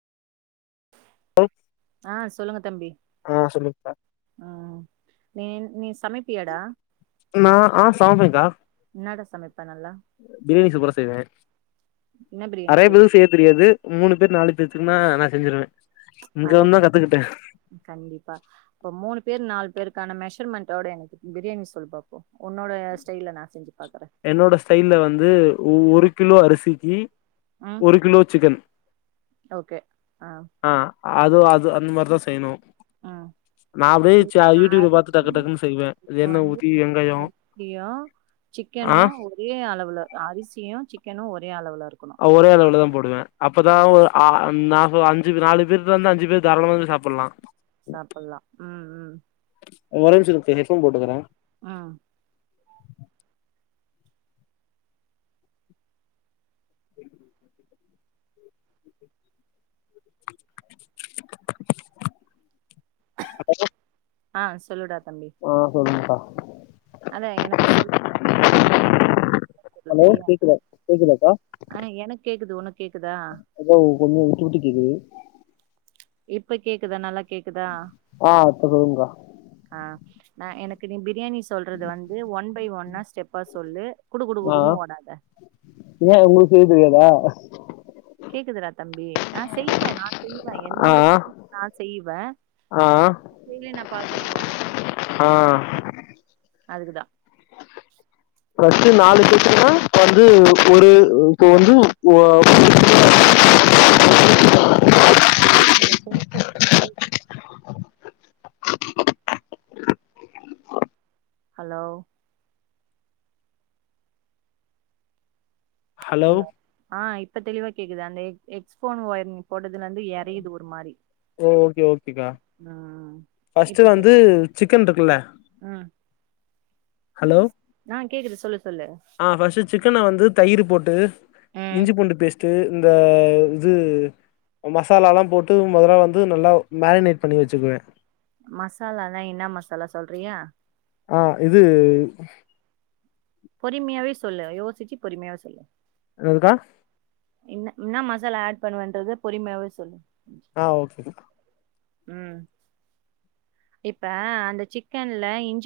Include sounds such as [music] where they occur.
ஆ சொல்லுங்க தம்பி ஆ சொல்லுங்க்கா நீ நீ சமைப்பியாடா நா ஆ சமைப்பேங்கா என்னடா சமைப்ப நல்லா பிரியாணி சூப்பரா செய்வே என்ன பிரியாணி நெறையா செய்வ பேருக்கு செய் தெரியாது மூணு பேர் நாலு பேத்துக்குன்னா நா செஞ்சிருவே ஆ இங்க வந்து ஓகே தா கத்துக்குட்டே கண்டிப்பா இப்ப மூணு பேர் நாலு பேருக்கான மெஷர்மெண்ட்டோட எனக்கு பிரியாணி சொல்ல பார்ப்போ உன்னோட ஸ்டைல்லனா செஞ்சு பார்க்கறே என்னோட ஸ்டைல்ல வந்து ஒரு கிலோ அரிசிக்கு ம் ஒரு கிலோ சிக்கன் ஓகே ஆ ஆ அதுவு அது அந்த மாரிதா செய்யணு ம் நா அப்டியே சா இப்ப யூடியூப்ல பாத்து டக்கு அரிசியு டக்குன்னு செய்வே அது எண்ணெ ஊத்தி வெங்காயோ சியு ம ஆ சிக்கனு ஒரே அளவுல அரிசியு சிக்கனு ஒரே அளவுல இருக்கணு ஒரே அளவுல தா போடுவே அப்பதா ம் ஒரு அ நாலு அஞ்சு நாலு பேர்ல இருந்து அஞ்சு பேர் தாராளமாவே சாப்புட்லா [unintelligible] சாப்புட்லா ம் ம் ஒரே நிம்ஷோ இரு ஹெட் ஃபோன் போட்டுக்கற ஆ [inaudible] அலோ ஆ சொல்லுடா தம்பி ஆ சொல்லுங்க்கா அத எனக்கு சொல் ஒன் ஹலோ கேக்குதா கேக்குதாக்கா ஆனா எனக் கேக்குது ஒனக் கேக்குதா ஏதோ கொஞ்சோ விட்டு விட்டு கேக்குது இப்ப கேக்குதா நல்லா கேக்குதா ஆ இப்ப சொல்லுங்கா ஆ நா எனக்கு நீ பிரியாணி சொல்றத வந்து ஒன் பை ஒன்னா ஸ்டெப்பா சொல்லு குடு குடு குடுன்னு ஓடாத ஏ உங்களுக்கு செய்ய தெரியாதா கேக்குதுடா தம்பி நா செய்வ நா செய்வ ஆ என்னோட ஸ்டைல்க் நா செய்வ ஆ சைட்லயு நா பாக்கணுல ஆ அதுக்குதா ப்ளஸ்ஸு நாலு பேத்துக்குன்னா இப்ப வந்து ஒரு இப்ப வந்து ஓ தம்பி நீங்க பேசறது [inaudible] ஹலோ ஹலோ ஆ இப்ப தெளிவா கேக்குது அந்த எக் எக்ஸ் ஃபோன் ஒயர் போட்டதுல இருந்து எறையுது ஒரு மாரி ஓகே ஓகேக்கா ம் இப்ப ஃபஸ்ட்டு வந்து சொல்லு சிக்கன் இருக்குல்ல ம் ஹலோ ஆ கேக்குது சொல்லு சொல்லு ஆ ஃபஸ்ட்டு சிக்கன வந்து தயிரு போட்டு ம் இஞ்சி பூண்டு பேஸ்ட்டு இந்த இது மசாலாலா போட்டு மொதல வந்து நல்லா மேரினேட் பண்ணி வச்சுக்குவ மசாலாலா என்ன மசாலா சொல்றியா ஆ இது பொறிமியாவே சொல்லு யோசிச்சு பொறிமியாவே சொல்லு என்னாதுக்கா இன்ன என்னா மசாலா ஆட் பண்ணுவன்றத பொறிமியாவே சொல்லு ஆ ஓகேக்கா ம் இப்ப அந்த சிக்கன்ல இஞ்சி